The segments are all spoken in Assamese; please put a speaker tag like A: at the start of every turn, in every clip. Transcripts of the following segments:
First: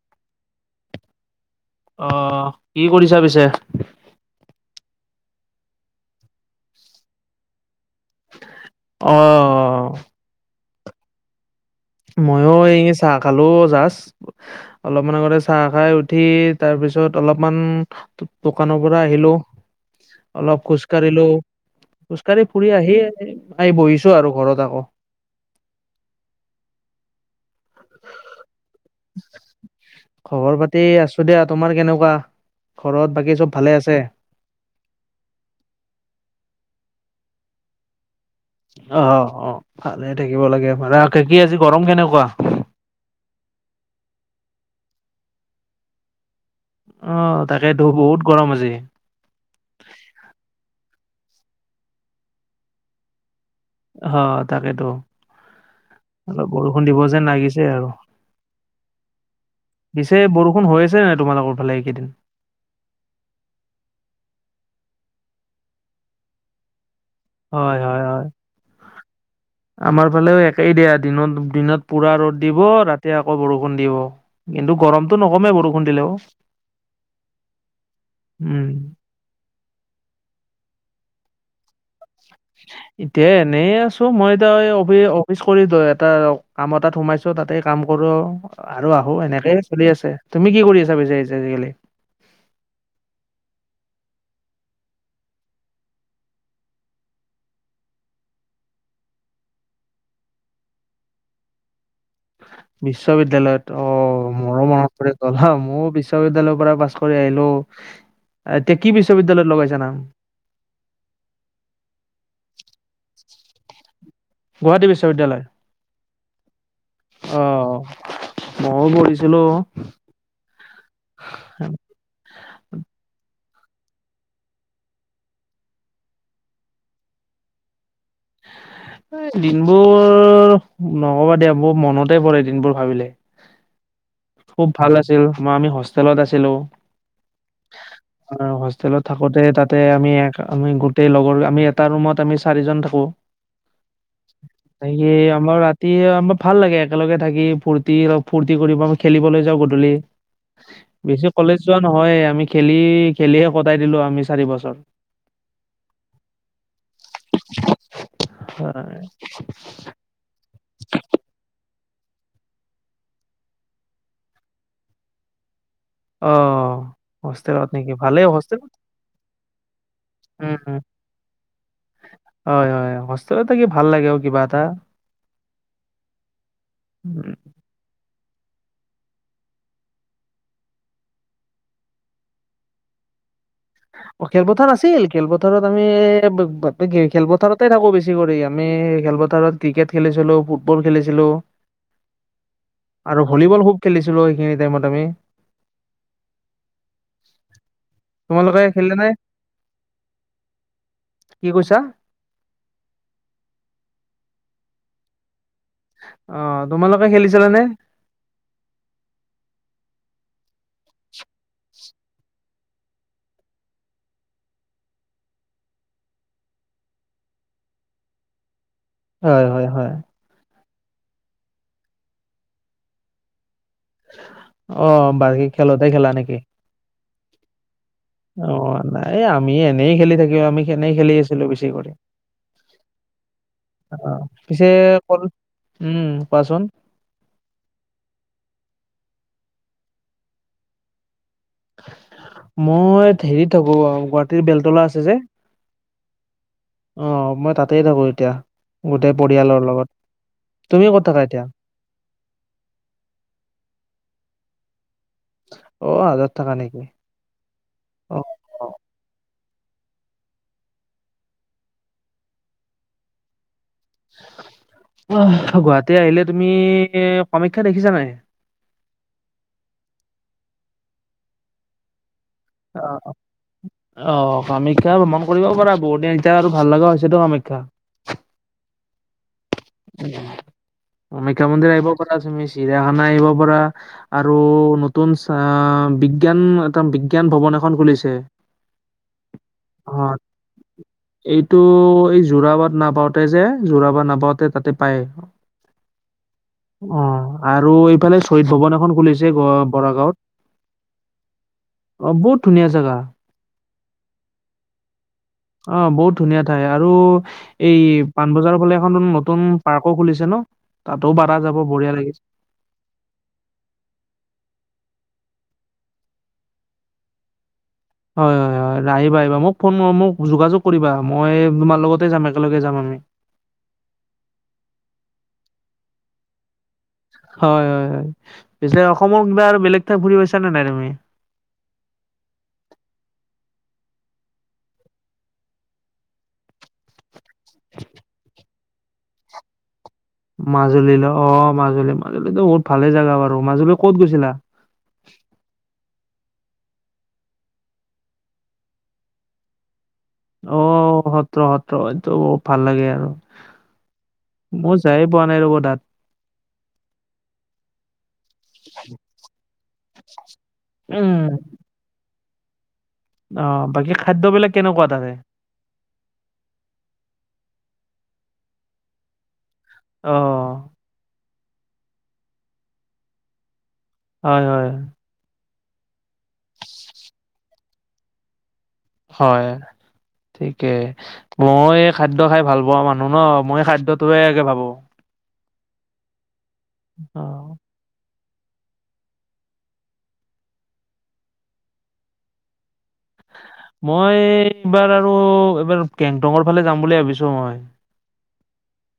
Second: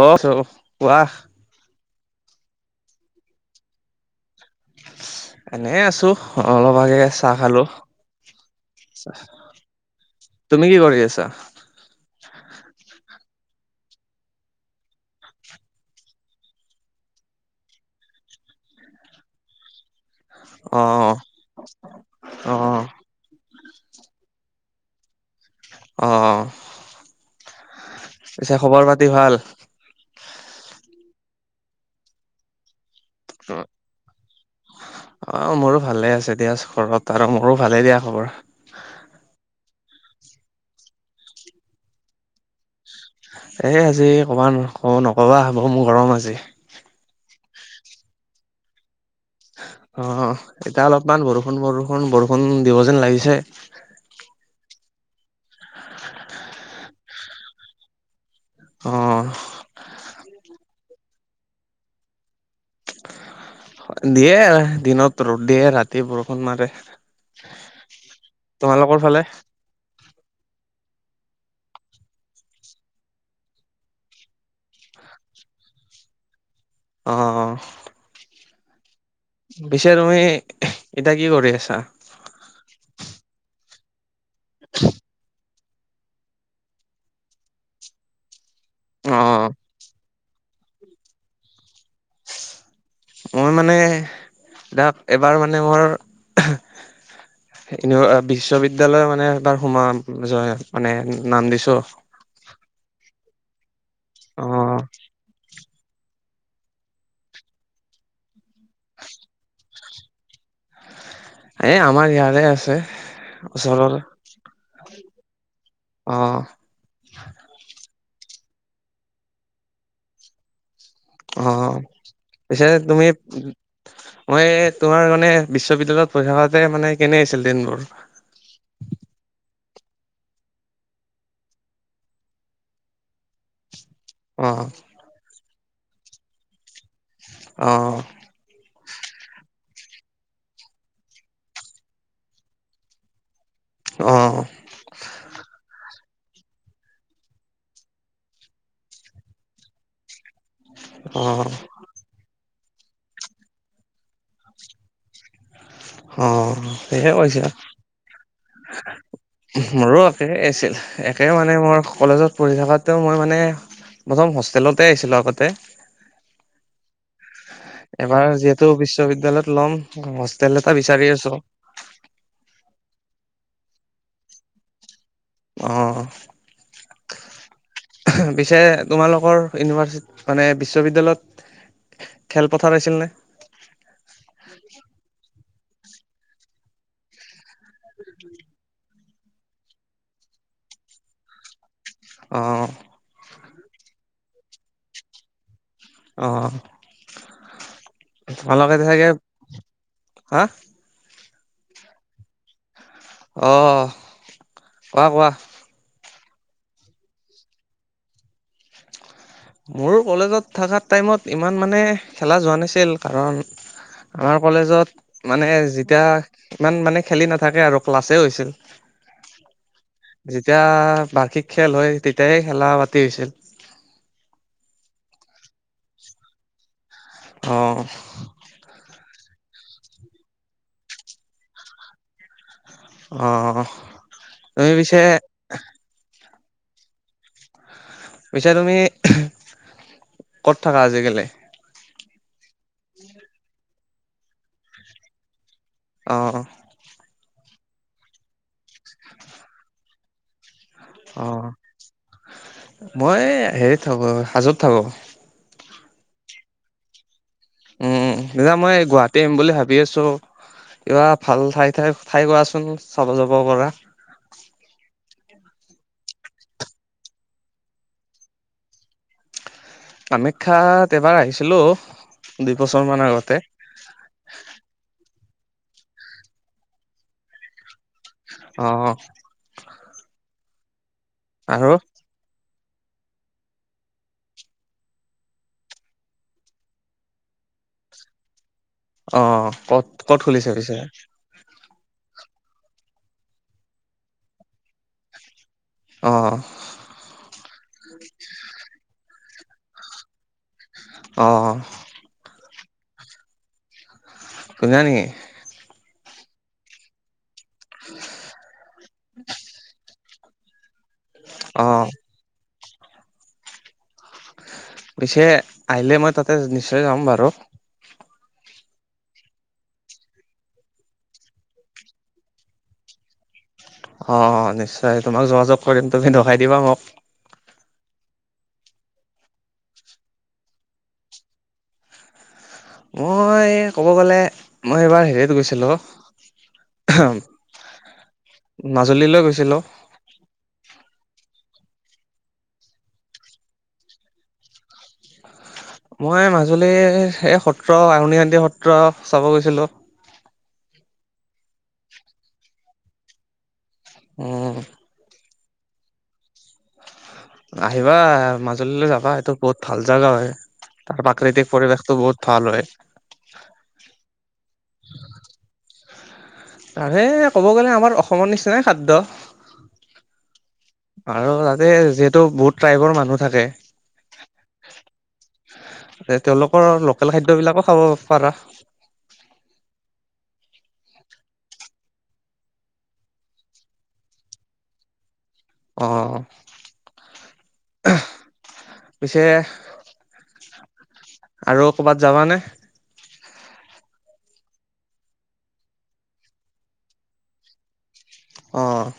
A: অ', চ কোৱা?
B: অ', কি কৰিছা পিছে?
A: এনেয়ে আছো, অলপ আগে চাহ খালো। আচ্ছা,
B: অ
A: তুমি কি কৰি আছা?
B: মইও এই চাহ খালো জাষ্ট। অলপমান আগতে চাহ খাই উঠি, তাৰপিছত অলপমান ত' দোকানৰ পৰা আহিলো।
A: [inaudible]
B: অলপ খোজ কাঢ়িলো, খোজ কাঢ়ি
A: অ
B: ফুৰি আহি আহি বহিছো আৰু ঘৰত আকৌ।
A: অ', পিছে খবৰ পাতি ভাল?
B: খবৰ পাতি আছো দিয়া, তোমাৰ কেনেকুৱা ঘৰত বাকী চব ভালে আছে?
A: অ', মোৰো ভালে আছে দিয়া ঘৰত, আৰু মোৰো ভালে দিয়া খবৰ।
B: অ', অ', ভালে থাকিব লাগে, মানে কি আজি গৰম কেনেকুৱা?
A: এই আজি ক'বা ন ক'ওঁ নক'বা হ মোৰ গৰম আজি।
B: অ', তাকেতো বহুত গৰম আজি।
A: অ', এতিয়া অলপমান বৰষুণ-বৰষুণ বৰষুণ দিব যেন লাগিছে।
B: অ', তাকেতো, অলপ বৰষুণ দিব যেন লাগিছে আৰু।
A: অ'।
B: পিছে বৰষুণ হৈ আছে নাই, তোমালোকৰ ফালে এইকেইদিন?
A: দিয়ে দিনত ৰ'দ দিয়ে, ৰাতি বৰষুণ মাৰে।
B: হয়, হয়। হয়
A: তোমালোকৰ ফালে?
B: আমাৰ ফালেও একেই দিয়া, দিনত দিনত পুৰা ৰ'দ দিব ৰাতি আকৌ বৰষুণ দিব। কিন্তু গৰমটো নকমে বৰষুণ দিলেও।
A: অ', অ'।
B: উম।
A: পিছে তুমি এতিয়া কি কৰি আছা?
B: [inaudible] এতিয়া এনেই আছো, মই এতিয়া অফিচ-অফিচ কৰি এটা কাম এতাত সোমাইছো। ত' তাতে কাম কৰো আৰু আহো
A: অ
B: এনেকে চলি আ, ছে তুমি কি কৰি আছা পিছে আজিকালি?
A: মই মানে, দা এবাৰ মানে মোৰ [unintelligible] বিশ্ববিদ্যালয় মানে এবাৰ সোমাম মানে নাম দিছো।
B: বিশ্ববিদ্যালয়ত অ' মোৰো মনত পৰি গ'ল ময়ো বিশ্ব বিশ্ববিদ্যালয়ৰ পৰা পাছ কৰি আহিলোঁ, এতিয়া কি বিশ্ববিদ্যালয়ত লগাইছা নাম?
A: এ, আমাৰ ইয়াৰে আছে ওচৰৰ।
B: গুৱাহাটী বিশ্ববিদ্যালয়।
A: অ
B: অ' ময়ো পঢ়িছিলোঁ
A: অ' পিছে তুমি মই তোমাৰ মানে বিশ্ববিদ্যালয়ত পঢ়ি থাকোতে মানে কেনে আছিল দিনবোৰ। [unintelligible]
B: এই দিনবোৰ নক'বা দিয়া বহু মনতে পৰে দিনবোৰ ভাবিলে।
A: অ
B: খুব ভাল আছিল মই আমি হোষ্টেলত আছিলোঁ।
A: অ'।
B: হোষ্টেলত থাকোতে তাতে আমি এক আমি গোটেই লগৰ আমি এটা ৰুমত আমি চাৰিজন থাকোঁ।
A: অ'।
B: [unintelligible] আমাৰ ৰাতি আমাৰ ভাল লাগে একেলগে থাকি ফূৰ্তি ফূৰ্তি কৰিব খেলিবলৈ যাওঁ গধূলি।
A: [unintelligible] অ
B: বেছি কলেজ যোৱা নহয় আমি খেলি খেলিহে কটাই দিলোঁ আমি চাৰি বছৰ।
A: অ' সেয়ে কৈছা।
B: হয়।
A: মোৰো একে আছিল একে মানে মোৰ কলেজত পঢ়ি থকাতেও মই মানে প্ৰথম হোষ্টেলতে আছিলোঁ আগতে।
B: অ'। হোষ্টেলত নেকি
A: এবাৰ
B: ভালেই
A: যিহেতু
B: হোষ্টেলত
A: বিশ্ববিদ্যালয়ত ল'ম
B: উম
A: হোষ্টেল
B: উম।
A: এটা বিচাৰি আছোঁ।
B: হয় হয় হোষ্টেল থাকি ভাল লাগে অ' কিবা এটা।
A: অ'।
B: [unintelligible]
A: পিছে তোমালোকৰ [unintelligible] মানে বিশ্ববিদ্যালয়ত খেল পথাৰ আছিল নে?
B: অ' খেলপথাৰ আছিল খেলপথাৰত আমি [unintelligible] খেলপথাৰত [unintelligible] থাকোঁ বেছি কৰি আমি খেলপথাৰত ক্ৰিকেট খেলিছিলোঁ ফুটবল খেলিছিলোঁ।
A: অ'।
B: আৰু হলীবল খুব খেলিছিলোঁ সেইখিনি টাইমত আমি।
A: অ'।
B: তোমালোকে খেলিলা নে?
A: হা
B: কি কৈছা?
A: অ' কোৱা কোৱা।
B: অ' তোমালোকে খেলিছিলা নে?
A: মোৰো কলেজত থকা টাইমত ইমান মানে খেলা যোৱা নাছিল কাৰণ আমাৰ কলেজত মানে যেতিয়া ইমান মানে খেলি নাথাকে আৰু ক্লাছে হৈছিল।
B: হয় হয় হয়।
A: যেতিয়া বাৰ্ষিক খেল হয় তেতিয়াই খেলা পাতি হৈছিল।
B: অ' বাৰ্ষিক খেলতে খেলা নেকি।
A: অ'।
B: অ' নাই আমি এনেই খেলি থাকি আমি সেনেই খেলি আছিলোঁ বেছি কৰি।
A: অ',
B: অ' পিছে [unintelligible] উম, কোৱাচোন।
A: পিছা তুমি, ক'ত থাকা আজিকালি?
B: মই হেৰিত থাকোঁ গুৱাহাটীৰ বেলতলা আছে যে।
A: অ', অ'।
B: অ' মই তাতেই থাকোঁ এতিয়া, গোটেই পৰিয়ালৰ লগত। তুমি ক'ত থাকা এতিয়া
A: অ' মই হেৰিত থাকোঁ হাজত থাকোঁ।
B: অ' হাজোত থাকা নেকি।
A: উম
B: অ
A: দনা
B: অ
A: মই গুৱাহাটী আহিম বুলি ভাবি আছোঁ। কিবা ভাল ঠাই-ঠাই ঠাই কোৱাচোন চাব যাব পৰা।
B: অহ গুৱাহাটী আহিলে তুমি কামাখ্যা দেখিছা নাই?
A: কামাখ্যাত এবাৰ আহিছিলোঁ দুইবছৰমান আগতে।
B: অ' কামাখ্যা ভ্ৰমণ কৰিব পাৰা বহুত দিন এতিয়া আৰু ভাল লগা হৈছেতো কামাখ্যা।
A: অ'।
B: কামাখ্যা
A: আৰু
B: মন্দিৰ আহিব পাৰা তুমি চিৰিয়াখানা আহিব পাৰা। আৰু নতুন বিজ্ঞান এটা বিজ্ঞান ভৱন এখন খুলিছে।
A: অ' ক'ত
B: অ
A: ক'ত খুলিছে পিছে?
B: এইটো এই যোৰাবাট নাপাওঁতে যে যোৰাবাট নাপাওঁতে তাতে পায়।
A: অ'।
B: অ' আৰু এইফালে শহীদ ভৱন এখন খুলিছে বৰাগাঁৱত।
A: অ'।
B: অ' বহুত ধুনীয়া জেগা।
A: ধুনীয়া নেকি।
B: অ' বহুত ধুনীয়া ঠাই আৰু এই পানবজাৰৰ ফালে এখন নতুন আকৌ খুলিছে ন' তাতো বাধা যাব
A: অ',
B: বঢ়িয়া লাগিছে।
A: পিছে আহিলে মই তাতে নিশ্চয় যাম বাৰু।
B: হয় হয় হয়, আহিবা আহিবা, মোক ফোন মোক যোগাযোগ কৰিবা মই তোমাৰ লগতে যাম একেলগে যাম আমি।
A: অ' নিশ্চয় তোমাক যোগাযোগ কৰিম তুমি দেখাই দিবা মোক।
B: হয় হয় হয়, পিছে অসমৰ কিবা আৰু বেলেগ ঠাই ঘুৰি পাইছা নে নাই তুমি?
A: মই ক'ব গ'লে মই এইবাৰ হেৰিত গৈছিলো মাজুলীলৈ গৈছিলোঁ।
B: মাজুলীলৈ অ' মাজুলী মাজুলীতো বহুত ভালে জাগা বাৰু, মাজুলী ক'ত গৈছিলা?
A: মই মাজুলীৰ এই সত্ৰ আউণী শান্তি সত্ৰ চাব গৈছিলোঁ।
B: অ' সত্ৰ সত্ৰ এইটো বহুত ভাল লাগে আৰু।
A: উম।
B: যায় পোৱা নাই ৰ'ব তাত।
A: আহিবা মাজুলীলৈ যাবা এইটো বহুত ভাল জাগা হয়, তাৰ
B: উম
A: প্ৰাকৃতিক পৰিৱেশতো বহুত ভাল হয়।
B: অ' বাকী খাদ্যবেলাক কেনেকুৱা তাতে?
A: তাৰে ক'ব গ'লে আমাৰ অসমৰ নিচিনাই খাদ্য।
B: অ'।
A: আৰু তাতে যিহেতু বহুত ট্ৰাইবৰ মানুহ থাকে।
B: হয় হয়।
A: তেওঁলোকৰ লোকেল খাদ্যবিলাকো খাব পাৰা।
B: হয়। থিকেই, মই খাদ্য খাই ভাল পোৱা মানুহ ন মই খাদ্যটোয়ে একে ভাবো।
A: অ'।
B: অ'।
A: পিছে আৰু কৰ'বাত যাবানে?
B: মই এইবাৰ আৰু এইবাৰ কেংটঙৰ ফালে যাম বুলি ভাবিছোঁ মই।
A: অ'।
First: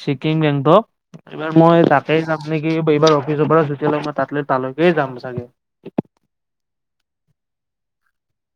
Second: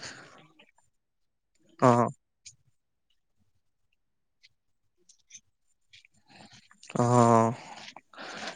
B: চিকিম বেংতক, এইবাৰ মই
A: অ',
B: তাতে যাম নেকি এইবাৰ অফিচৰ পৰা চুটিলৈ মই তাত লৈ তালৈকে যাম চাগে।
A: অ'।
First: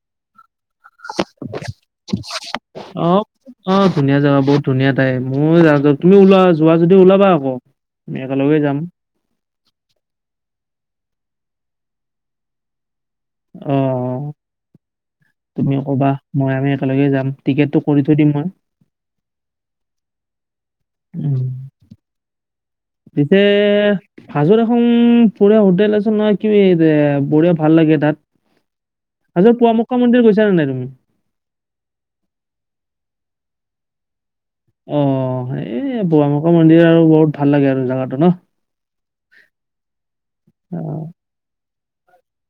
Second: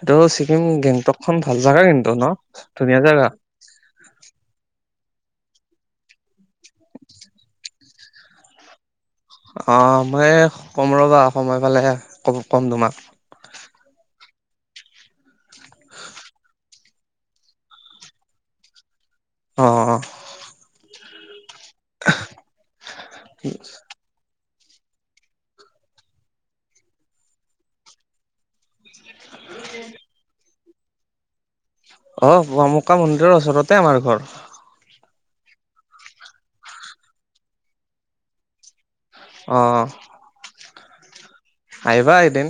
A: এইটো ছিকিম গেংটকখন ভাল জোগা কিন্তু ন' ধুনীয়া
B: অ
A: জেগা।
B: অ' ধুনীয়া জাবা বহুত ধুনীয়া তাই মই যওঁ তুমি ওলোৱা যোৱা যদি ওলাবা আকৌ। মে একেলগে যাম।
A: অ মই ক'ম ৰ'বা সময় পালে ক ক'ম তোমাক
B: অ তুমি কবা মই আমি একেলগে যাম টিকেটটো কৰি থৈ দিম মই
A: অ
B: এছে হাজত এখন ফঢা হোটেল আছে নহয় কি বঢ়িয়া ভাল লাগে তাত আাত পুৱামুকা মন্দিৰ গৈছ নাই তুমি
A: অঁ বামুকা মন্দিৰৰ ওচৰতে আমাৰ ঘৰ
B: অ এই বৱামকা মন্দিৰ আৰু বহুত ভাল লাগে আৰু জাগাটো ন
A: অ
B: অ
A: আহিবা এদিন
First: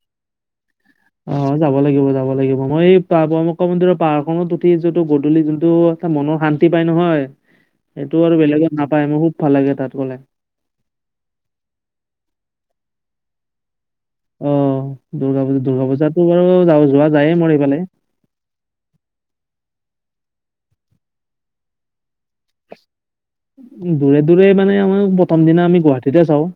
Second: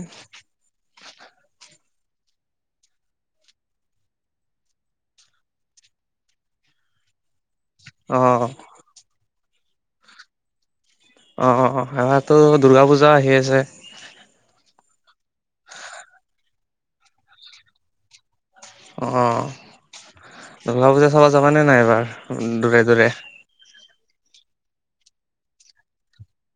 B: অ যাব লাগিব যাব লাগিব মই এই পৰাম্া মন্দিৰৰ পাহাৰখনত উঠি যোনটো গধূলি যোনটো এটা মনৰ শান্তি পাই নহয়
A: [inaudible]
B: সেইটো আৰু
A: অ',
B: বেলেগত নাপায় মোৰ খুব ভাল লাগে তাত গলে
A: অঁ অঁ অঁ সোতো দুৰ্গা পূজা আহি আছে
B: অ দুৰ্গা পূজা দুৰ্গা পূজাতো বাৰু য যোৱা যায়ে মৰি পালে
A: অঁ দুৰ্ঘা পূজা চাব যাবানে নাই এবাৰ দূৰে দূৰে
B: দূৰে দূৰে মানে আমাৰ প্ৰথম দিনা আমি গুৱাহাটীতে চাওঁ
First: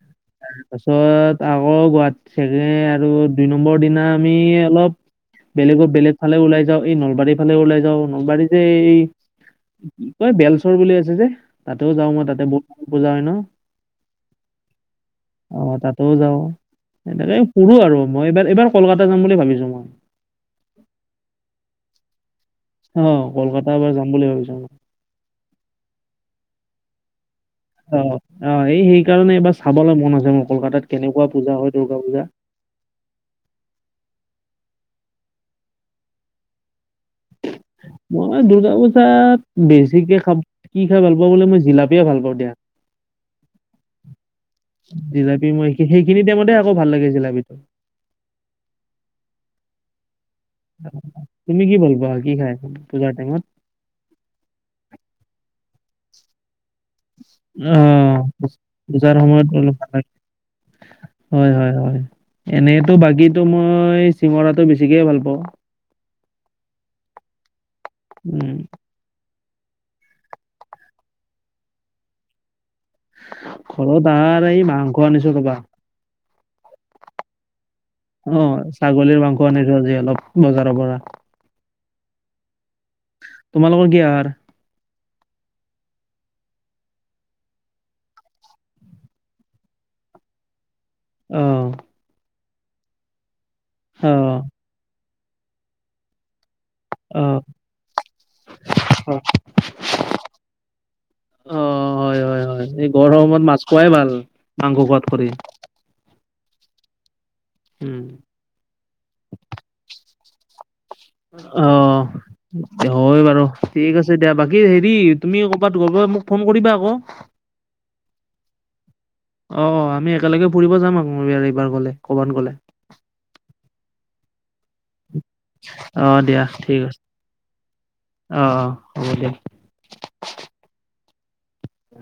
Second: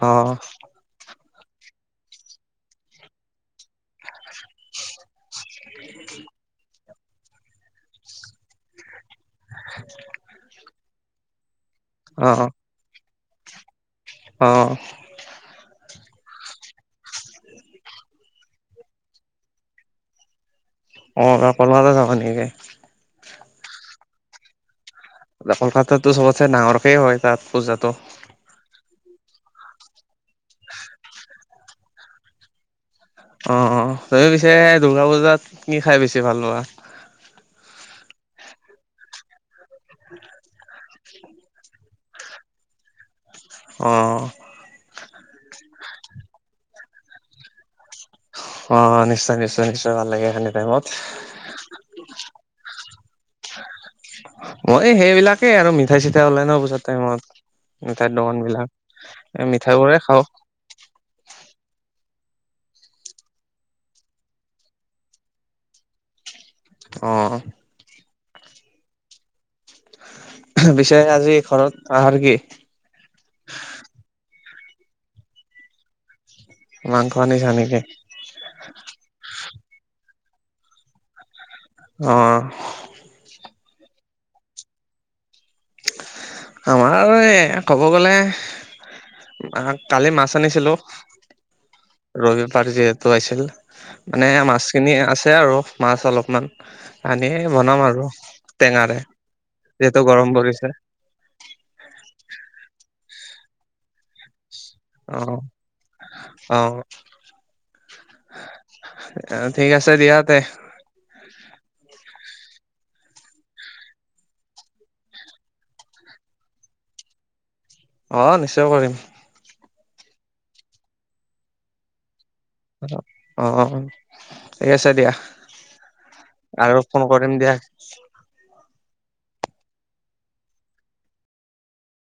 A: অ
B: তাৰপাছত আকৌ গুৱাহাটী চাগে আৰু দুই নম্বৰ দিনা আমি অলপ বেলেগৰ বেলেগ ফালে ওলাই যাওঁ এই নলবাৰীৰ ফালে ওলাই যাও নলবাৰী যে এই কয় বেলচৰ বুলি আছে যে তাতেও যাও মই
A: অ',
B: তাতে ব পূজা হয় ন
A: অ
B: অ তাতো যাওঁ এনেকে সুৰো আৰু মই এইবাৰ এইবাৰ কলকাতা যাম বুলি ভাবিছো মই
A: অ পলতে যাব নেকে
B: অ কলকাতা বাাৰ যাম বুলি ভাবিছো
A: কলকাতাতো চবততে ডাঙৰকেই হয় তাত পূজাটো
B: অ অ এই সেইকাৰণে এইবাৰ চাবলৈ মন আছে মোৰ কলকাতাত কেনেকুৱা পূজা হয় দুৰ্গা পূজা
A: অ অ তুমি পিছে দুৰ্গা পূজাত কি খাই বেছি ভাল পোৱাা
B: মই দুৰ্গা পূজাত বেছিকে খাম কি খাই ভাল পাওঁ বোলে মই জিলাপিয়ে ভাল পাওঁ দিয়া
A: অ
B: জিলাপি মই সেইখিনি টাইমততেে আকৌ ভাল লাগে জিলাপিটো
A: অ নিশ্চয় নিশ্চয় নিশ্চয় ভাল লাগে খে
B: তুমি কি ভ পা কি খাই পূজাৰ টাইমত
A: অ এই সেইবিলাকে আৰু মিঠাই চিঠাই ওলাই ন পত টাইমত মিঠাইৰ
B: অ',
A: দোকান
B: পূজাৰ
A: বিলাক
B: সময়ত অলপ
A: মিঠাই
B: ভাল
A: বোৰে
B: লাগে
A: খাওঁ
B: হয় হয় হয় এনেইতো বাকীতো মই চিঙৰাটো বেছিকে ভাল পাওঁ
A: অ
B: উম
A: পিছে আজি ঘৰত আহাৰ কি
B: ঘৰত আৰু এই মাংস আনিছো তপা
A: মাংস আ নিছা নেকে
B: অ ছাগলীৰ মাংস আনিছো আজি অলপ বজাৰৰ পৰা
A: উ
B: তোমালোকৰ গে আৰ
A: আমাৰ এই কব গ'লে কালি মাছ আনিছিলো
B: অ
A: ৰবিবাৰ যিহেতু আহিছিল মানে,
B: অ',
A: মাছখিনি আছে আৰু মাছ অলপমান। আানি
B: অ',
A: এই বনাম আৰু টেঙাৰে
B: অ',
A: যিহেতু গৰম পৰিছে।
B: অ', হয়, হয়, হয়, এই গৰমত মাছ খোৱাই ভাল। মাংস খোৱাত কৰি
A: অ', অ'।
B: উম,
A: অ', ঠিক আছে দিয়া তে
B: অ'। হয় বাৰু ঠিক আছে দিয়া বাকী হেৰি, তুমি কৰ'বাত গৈয়ে মোক ফোন কৰিবা আকৌ।
A: অ', নিশ্চয় কৰিম।
B: অ', অ', আমি একেলগে ফুৰিব যাম আকৌ এইবাৰ-এইবাৰ গ'লে ক'বাত গ'লে।
A: অ', ঠিক আছে দিয়া
B: অ দিয়া ঠিক
A: আৰু
B: আছে
A: ফোন কৰিম দিয়া।
B: অ', অ', হ'ব দিয়া।